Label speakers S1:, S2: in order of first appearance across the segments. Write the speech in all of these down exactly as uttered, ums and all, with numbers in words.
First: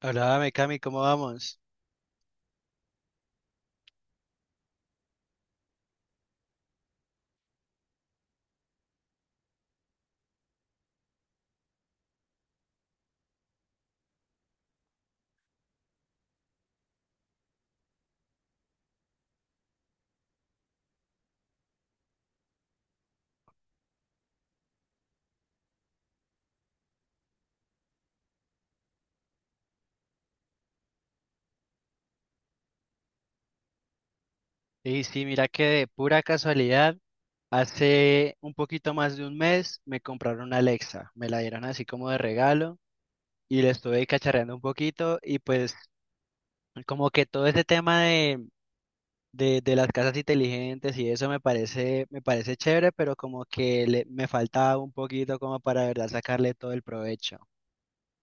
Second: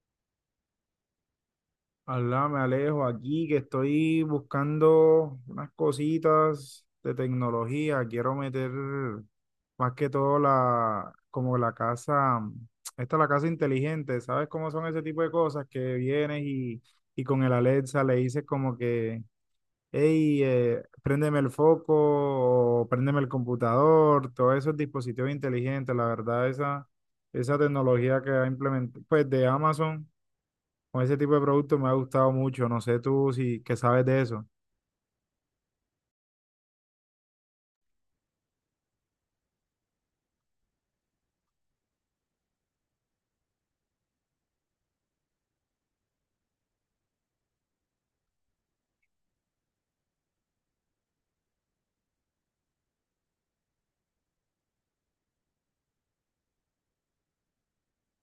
S1: Hola, Cami, ¿cómo vamos?
S2: Alá, me alejo aquí que estoy buscando unas cositas de tecnología. Quiero meter más que todo la, como la casa, esta es la casa inteligente. ¿Sabes cómo son ese tipo de cosas? Que vienes y, y con el Alexa le dices como que, hey, eh, préndeme el foco, o préndeme el computador, todos esos dispositivos inteligentes. La verdad, esa, esa tecnología que ha implementado, pues de Amazon. Con ese tipo de productos me ha gustado mucho. No sé tú si que sabes de eso.
S1: Sí, sí, mira que de pura casualidad, hace un poquito más de un mes me compraron una Alexa, me la dieron así como de regalo y le estuve cacharreando un poquito y pues como que todo ese tema de, de, de las casas inteligentes y eso me parece, me parece chévere, pero como que le- me faltaba un poquito como para de verdad sacarle todo el provecho.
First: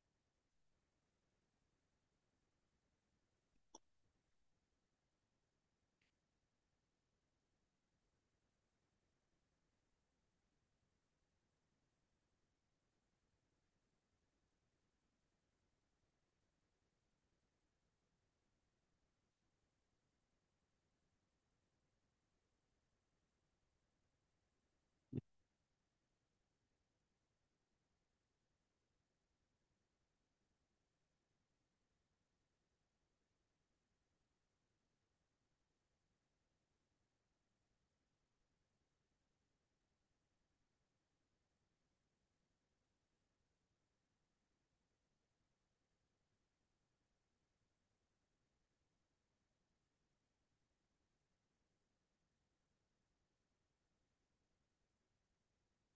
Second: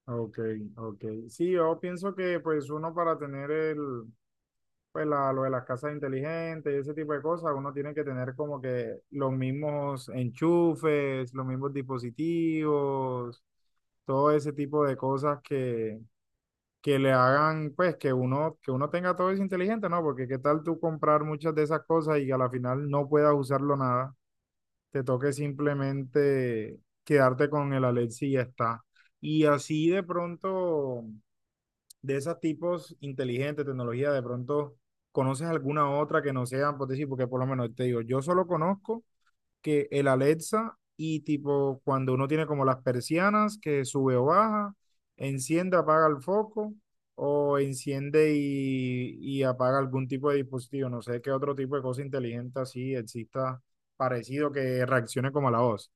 S2: Ok, ok. Sí, yo pienso que pues uno para tener el, pues la, lo de las casas inteligentes y ese tipo de cosas, uno tiene que tener como que los mismos enchufes, los mismos dispositivos, todo ese tipo de cosas que, que le hagan pues que uno, que uno tenga todo eso inteligente, ¿no? Porque qué tal tú comprar muchas de esas cosas y a la final no puedas usarlo nada. Te toque simplemente quedarte con el Alexi y ya está. Y así de pronto, de esos tipos inteligentes, tecnología, de pronto conoces alguna otra que no sea, por decir, porque por lo menos te digo, yo solo conozco que el Alexa y tipo cuando uno tiene como las persianas que sube o baja, enciende, apaga el foco o enciende y, y apaga algún tipo de dispositivo. No sé qué otro tipo de cosa inteligente así exista parecido que reaccione como a la voz.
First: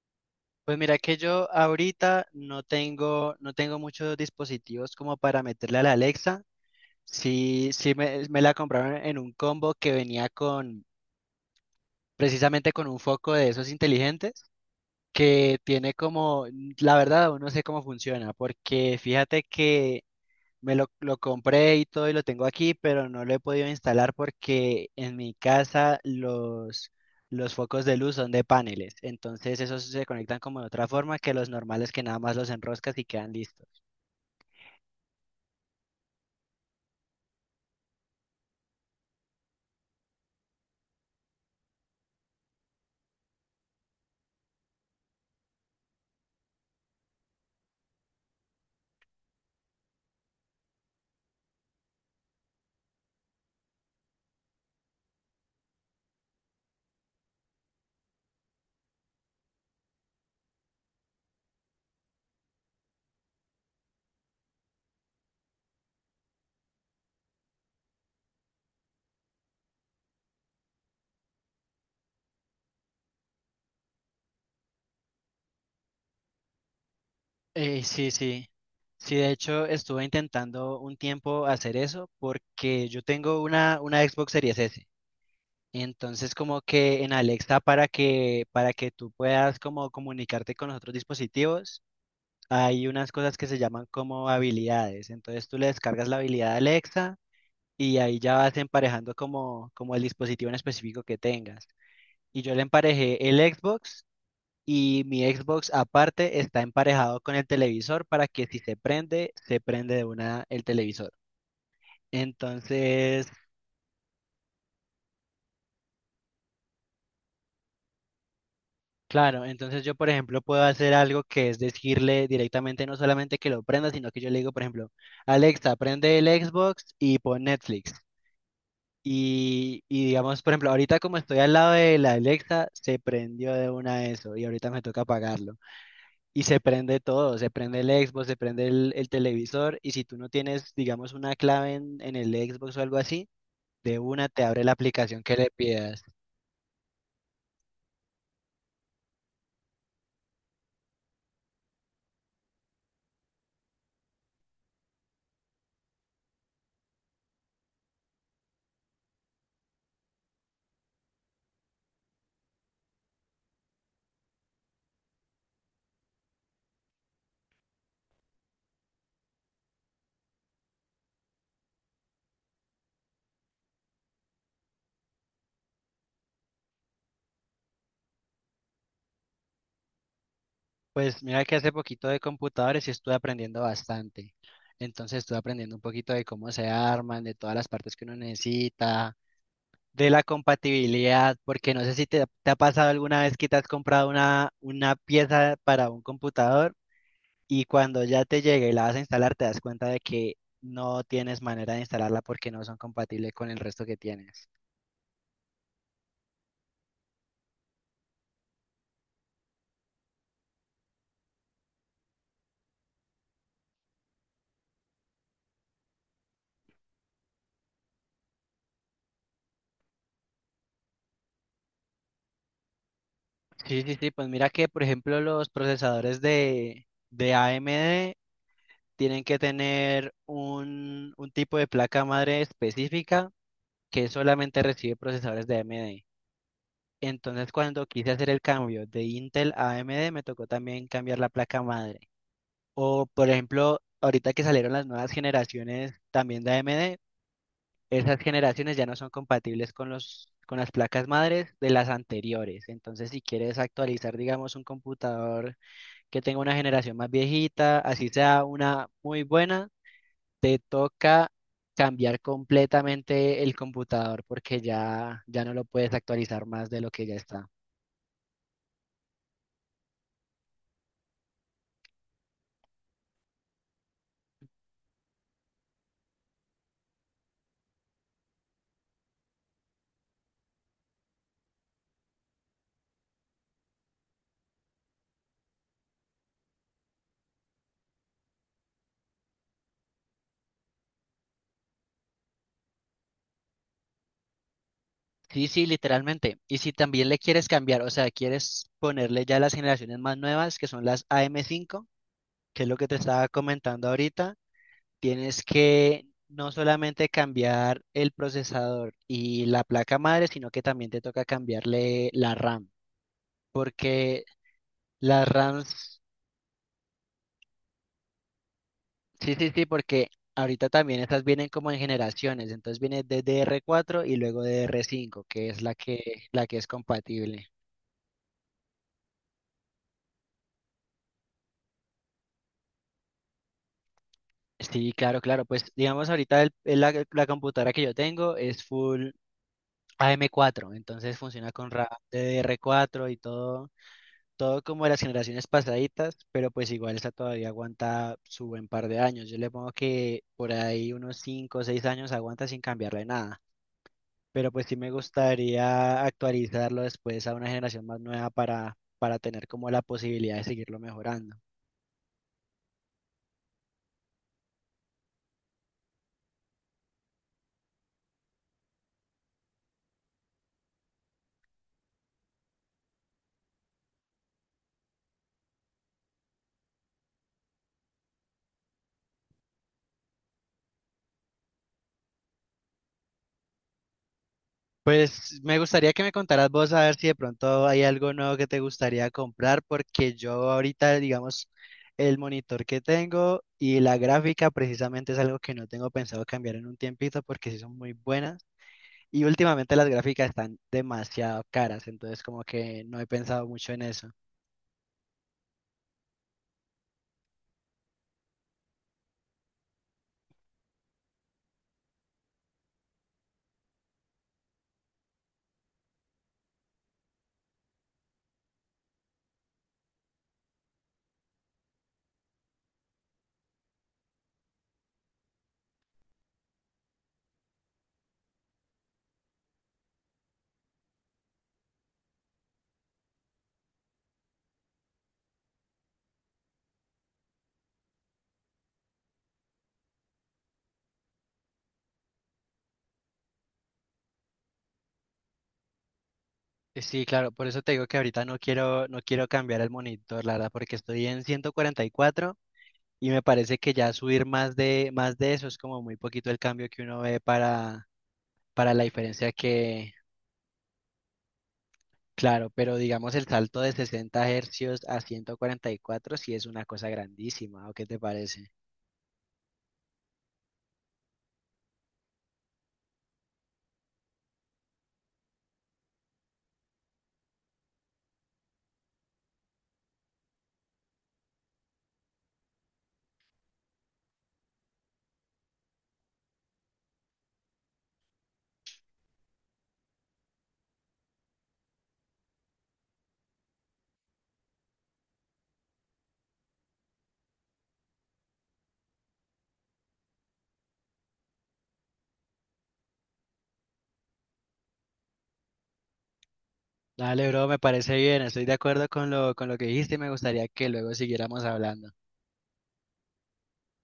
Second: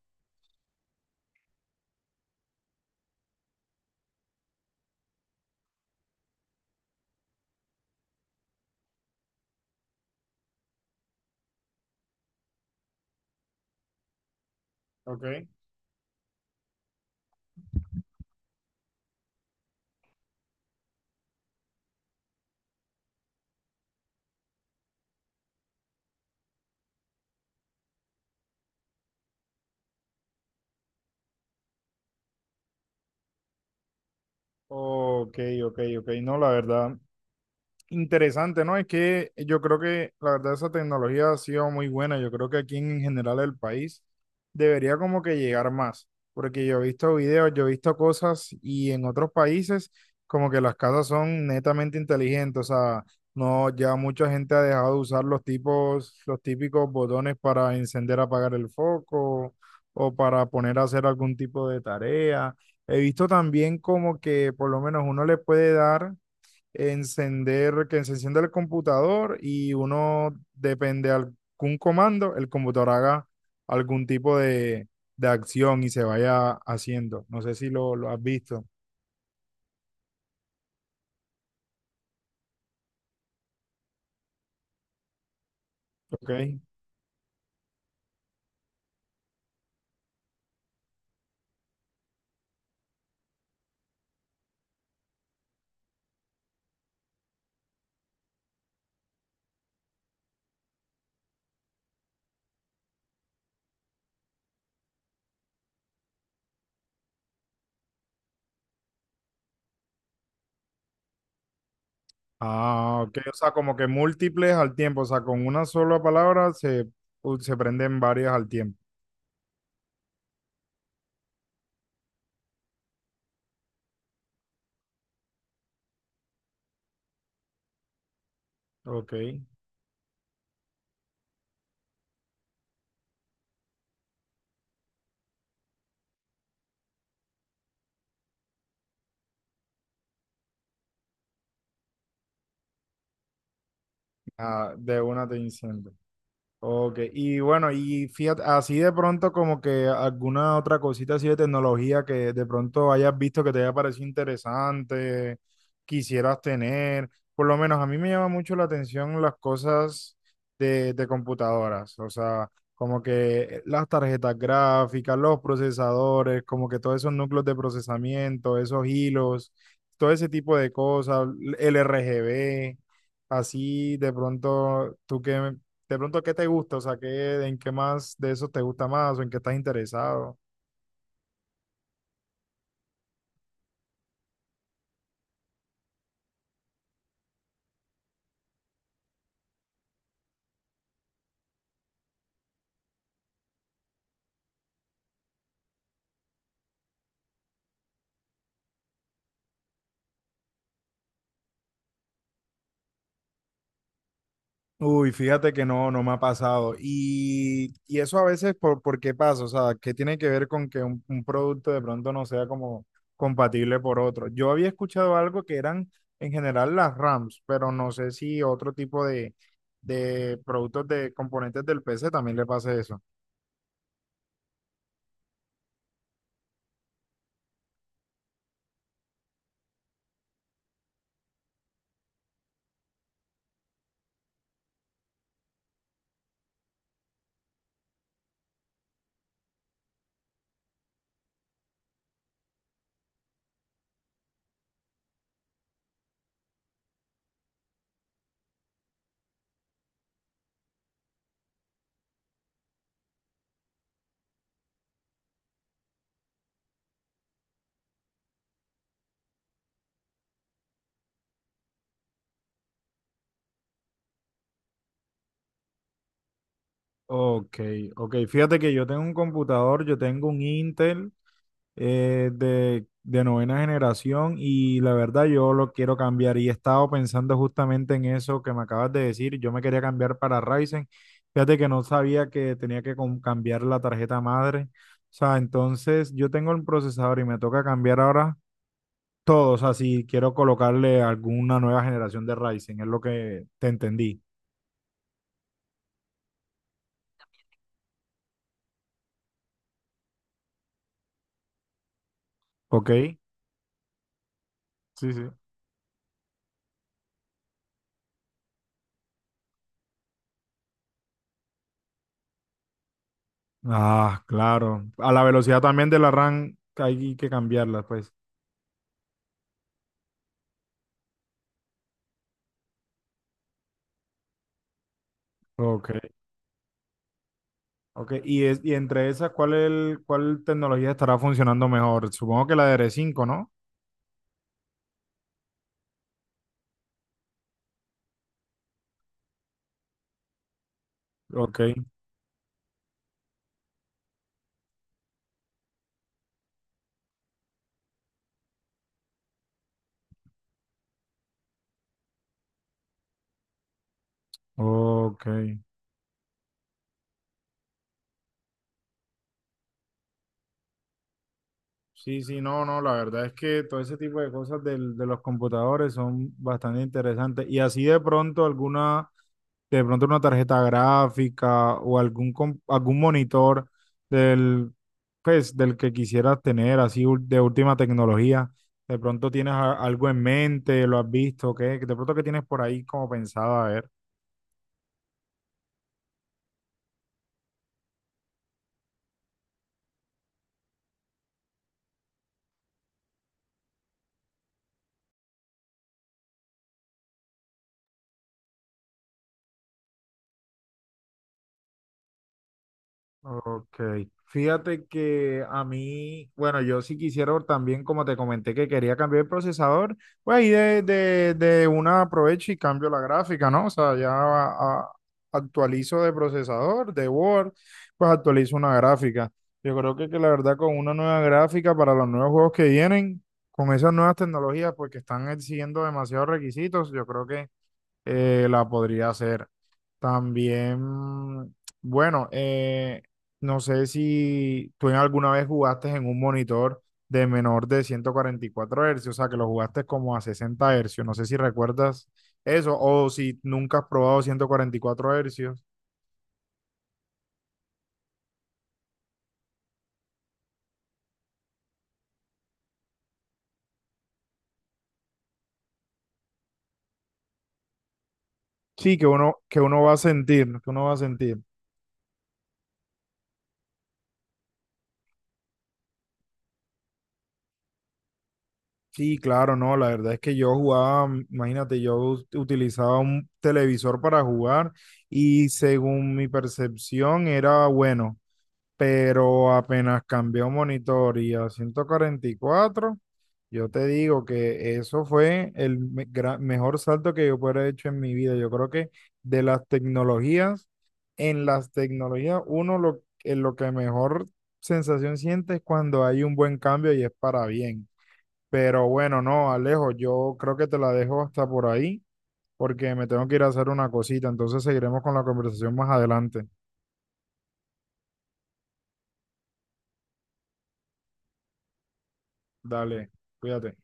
S1: Pues mira que yo ahorita no tengo, no tengo muchos dispositivos como para meterle a la Alexa. Sí, sí me, me la compraron en un combo que venía con, precisamente con un foco de esos inteligentes,
S2: Ok,
S1: que tiene como, la verdad, aún no sé cómo funciona, porque fíjate que me lo, lo compré y todo y lo tengo aquí, pero no lo he podido instalar porque en mi casa los, los focos de luz son de paneles, entonces esos se conectan como de otra forma que los normales que nada más los enroscas y quedan listos.
S2: ok, ok, ok. No, la verdad, interesante, ¿no? Es que yo creo que la verdad esa tecnología ha sido muy buena. Yo creo que aquí en general el país debería como que llegar más, porque yo he visto videos, yo he visto cosas y en otros países como que las casas son netamente inteligentes, o sea, no, ya mucha gente ha dejado de usar los tipos, los típicos botones para encender, apagar el foco o para poner a hacer algún tipo de tarea. He visto también como que por lo menos uno le puede dar encender, que se encienda el computador y uno depende de algún comando, el computador haga algún tipo de, de acción y se vaya haciendo. No sé si
S1: Eh,
S2: lo, lo
S1: sí,
S2: has
S1: sí.
S2: visto.
S1: Sí, de hecho estuve intentando un tiempo hacer eso porque yo tengo una, una Xbox Series S.
S2: ¿Ok?
S1: Entonces como que en Alexa para que para que tú puedas como comunicarte con los otros dispositivos, hay unas cosas que se llaman como habilidades. Entonces tú le descargas la habilidad a Alexa y ahí ya vas emparejando como como el dispositivo en específico que tengas. Y yo le emparejé el Xbox y mi Xbox aparte está emparejado con el televisor para que si se prende, se prende de una el televisor.
S2: Ah, ok,
S1: Entonces,
S2: o sea, como que múltiples al tiempo, o sea, con una sola palabra se, se prenden varias al tiempo.
S1: claro, entonces yo, por ejemplo, puedo hacer algo que es decirle directamente no solamente que lo prenda, sino que yo le digo, por ejemplo, Alexa, prende el Xbox y pon Netflix.
S2: ¿Ok?
S1: Y, y digamos, por ejemplo, ahorita como estoy al lado de la Alexa, se prendió de una eso y ahorita me toca apagarlo. Y se prende todo, se prende el Xbox, se prende el, el televisor y si tú no tienes, digamos, una clave en, en el Xbox o algo así, de una te abre la
S2: Ah, de
S1: aplicación
S2: una
S1: que
S2: te
S1: le
S2: enciendo.
S1: pidas.
S2: Ok, y bueno, y fíjate, así de pronto como que alguna otra cosita así de tecnología que de pronto hayas visto que te haya parecido interesante, quisieras tener, por lo menos a mí me llama mucho la atención las cosas de, de computadoras, o sea, como que las tarjetas gráficas, los procesadores, como que todos esos núcleos de procesamiento, esos hilos, todo ese tipo de cosas, el R G B, así de pronto, ¿tú qué? De pronto, ¿qué te gusta? O sea, ¿qué, en qué más de eso te gusta más o en qué estás interesado?
S1: Pues mira que hace poquito de computadores y estuve aprendiendo bastante. Entonces estuve aprendiendo un poquito de cómo se arman, de todas las partes que uno necesita, de la compatibilidad, porque no sé si te, te ha pasado alguna vez que te has comprado una, una pieza para un computador. Y cuando ya te llega y la vas a instalar, te das cuenta de que no tienes manera de instalarla porque no son compatibles con el resto que tienes.
S2: Uy, fíjate que no, no me ha pasado. Y, y eso a veces, por, ¿por qué pasa? O sea, ¿qué tiene que ver con que un, un producto de pronto no sea como compatible por otro? Yo había escuchado algo que eran en general las RAMs, pero no sé si otro tipo de, de productos de componentes del P C también le pasa eso.
S1: Sí, sí, sí, pues mira que, por ejemplo, los procesadores de, de A M D tienen que tener un, un tipo de placa madre específica que solamente recibe procesadores de A M D. Entonces, cuando quise hacer el cambio de Intel a AMD, me tocó también cambiar la placa madre. O, por ejemplo, ahorita que salieron las nuevas generaciones también de A M D, esas generaciones ya no son compatibles con los, con las placas madres de las anteriores. Entonces, si quieres actualizar, digamos, un computador que tenga una generación más viejita, así sea una muy buena, te toca cambiar completamente el computador porque ya, ya no lo puedes actualizar más de lo que ya está.
S2: Ok, ok. Fíjate que yo tengo un computador, yo tengo un Intel eh, de, de novena generación, y la verdad yo lo quiero cambiar y he estado pensando justamente en eso que me acabas de decir. Yo me quería cambiar para Ryzen, fíjate que no sabía que tenía que com- cambiar la tarjeta madre. O sea, entonces yo tengo el procesador y me toca cambiar ahora todo. O sea, si quiero colocarle alguna nueva generación de Ryzen, es lo que te entendí.
S1: Sí, sí, literalmente. Y si también le quieres cambiar, o sea, quieres ponerle ya las generaciones más nuevas, que son las A M cinco, que es lo que
S2: ¿Ok?
S1: te estaba comentando ahorita.
S2: Sí, sí.
S1: Tienes que no solamente cambiar el procesador y la placa madre, sino que también te toca cambiarle la RAM. Porque
S2: Ah, claro, a la
S1: las
S2: velocidad también de
S1: RAMs,
S2: la RAM hay que cambiarla, pues.
S1: sí, sí, sí, porque ahorita también estas vienen como en generaciones. Entonces viene D D R cuatro y luego D D R cinco, que es la
S2: Ok.
S1: que, la que es compatible.
S2: Ok, y, es, y entre esas, ¿cuál, el, cuál tecnología estará funcionando mejor? Supongo que la de R cinco, ¿no?
S1: Sí, claro, claro. Pues digamos ahorita el- el- la, la computadora que yo tengo es full A M cuatro, entonces funciona
S2: Ok,
S1: con RAM D D R cuatro y todo todo como de las generaciones pasaditas, pero pues igual esta todavía aguanta su buen par de años. Yo le pongo que por ahí unos cinco o seis años aguanta sin cambiarle nada, pero pues sí me
S2: ok.
S1: gustaría actualizarlo después a una generación más nueva para, para tener como la posibilidad de seguirlo mejorando.
S2: Sí, sí, no, no, la verdad es que todo ese tipo de cosas del- de los computadores son bastante interesantes. Y así de pronto alguna, de pronto una tarjeta gráfica o algún, com- algún monitor del, pues, del que quisieras tener, así ul- de última tecnología. De pronto tienes a- algo en mente, lo has visto, ¿qué? De pronto que tienes por ahí como pensado, a ver.
S1: Pues me gustaría que me contaras vos a ver si de pronto hay algo nuevo que te gustaría comprar, porque yo ahorita, digamos, el monitor que tengo y la gráfica precisamente es algo que no tengo pensado cambiar en un tiempito porque sí son muy buenas y últimamente las gráficas están demasiado caras, entonces como que no he pensado mucho
S2: Ok,
S1: en eso.
S2: fíjate que a mí, bueno, yo sí quisiera también, como te comenté que quería cambiar el procesador, pues ahí de, de, de una aprovecho y cambio la gráfica, ¿no? O sea, ya a- a- actualizo de procesador, de Word, pues actualizo una gráfica. Yo creo que, que la verdad con una nueva gráfica para los nuevos juegos que vienen, con esas nuevas tecnologías, pues que están exigiendo demasiados requisitos, yo creo que eh, la podría hacer. También, bueno, eh, no sé si tú en alguna vez jugaste en un monitor de menor de ciento cuarenta y cuatro hercios, o sea, que lo jugaste como a sesenta hercios. No sé si recuerdas eso o si nunca has probado ciento cuarenta y cuatro hercios.
S1: Eh, Sí, claro, por eso te digo que ahorita no quiero, no quiero cambiar el monitor, la verdad, porque estoy en ciento cuarenta y cuatro y cuatro y me parece que ya subir más de, más de eso es como muy poquito el cambio que uno ve para para la
S2: Sí, que
S1: diferencia
S2: uno, que uno
S1: que,
S2: va a sentir, que uno va a sentir.
S1: claro, pero digamos el salto de sesenta hercios a ciento cuarenta y cuatro sí es una cosa grandísima, ¿o qué te parece?
S2: Sí, claro, no, la verdad es que yo jugaba, mm, imagínate, yo us- utilizaba un televisor para jugar y según mi percepción era bueno, pero apenas cambió monitor y a ciento cuarenta y cuatro, yo te digo que eso fue el me- gra- mejor salto que yo pudiera haber hecho en mi vida. Yo creo que de las tecnologías, en las tecnologías, uno lo, en lo que mejor sensación siente es cuando hay un buen cambio y es para bien. Pero bueno, no, Alejo, yo creo que te la dejo hasta por ahí, porque me tengo que ir a hacer una cosita, entonces seguiremos con la conversación más adelante.
S1: Dale, bro, me parece bien, estoy de acuerdo con lo, con lo que dijiste y me gustaría que luego siguiéramos hablando.
S2: Dale, cuídate.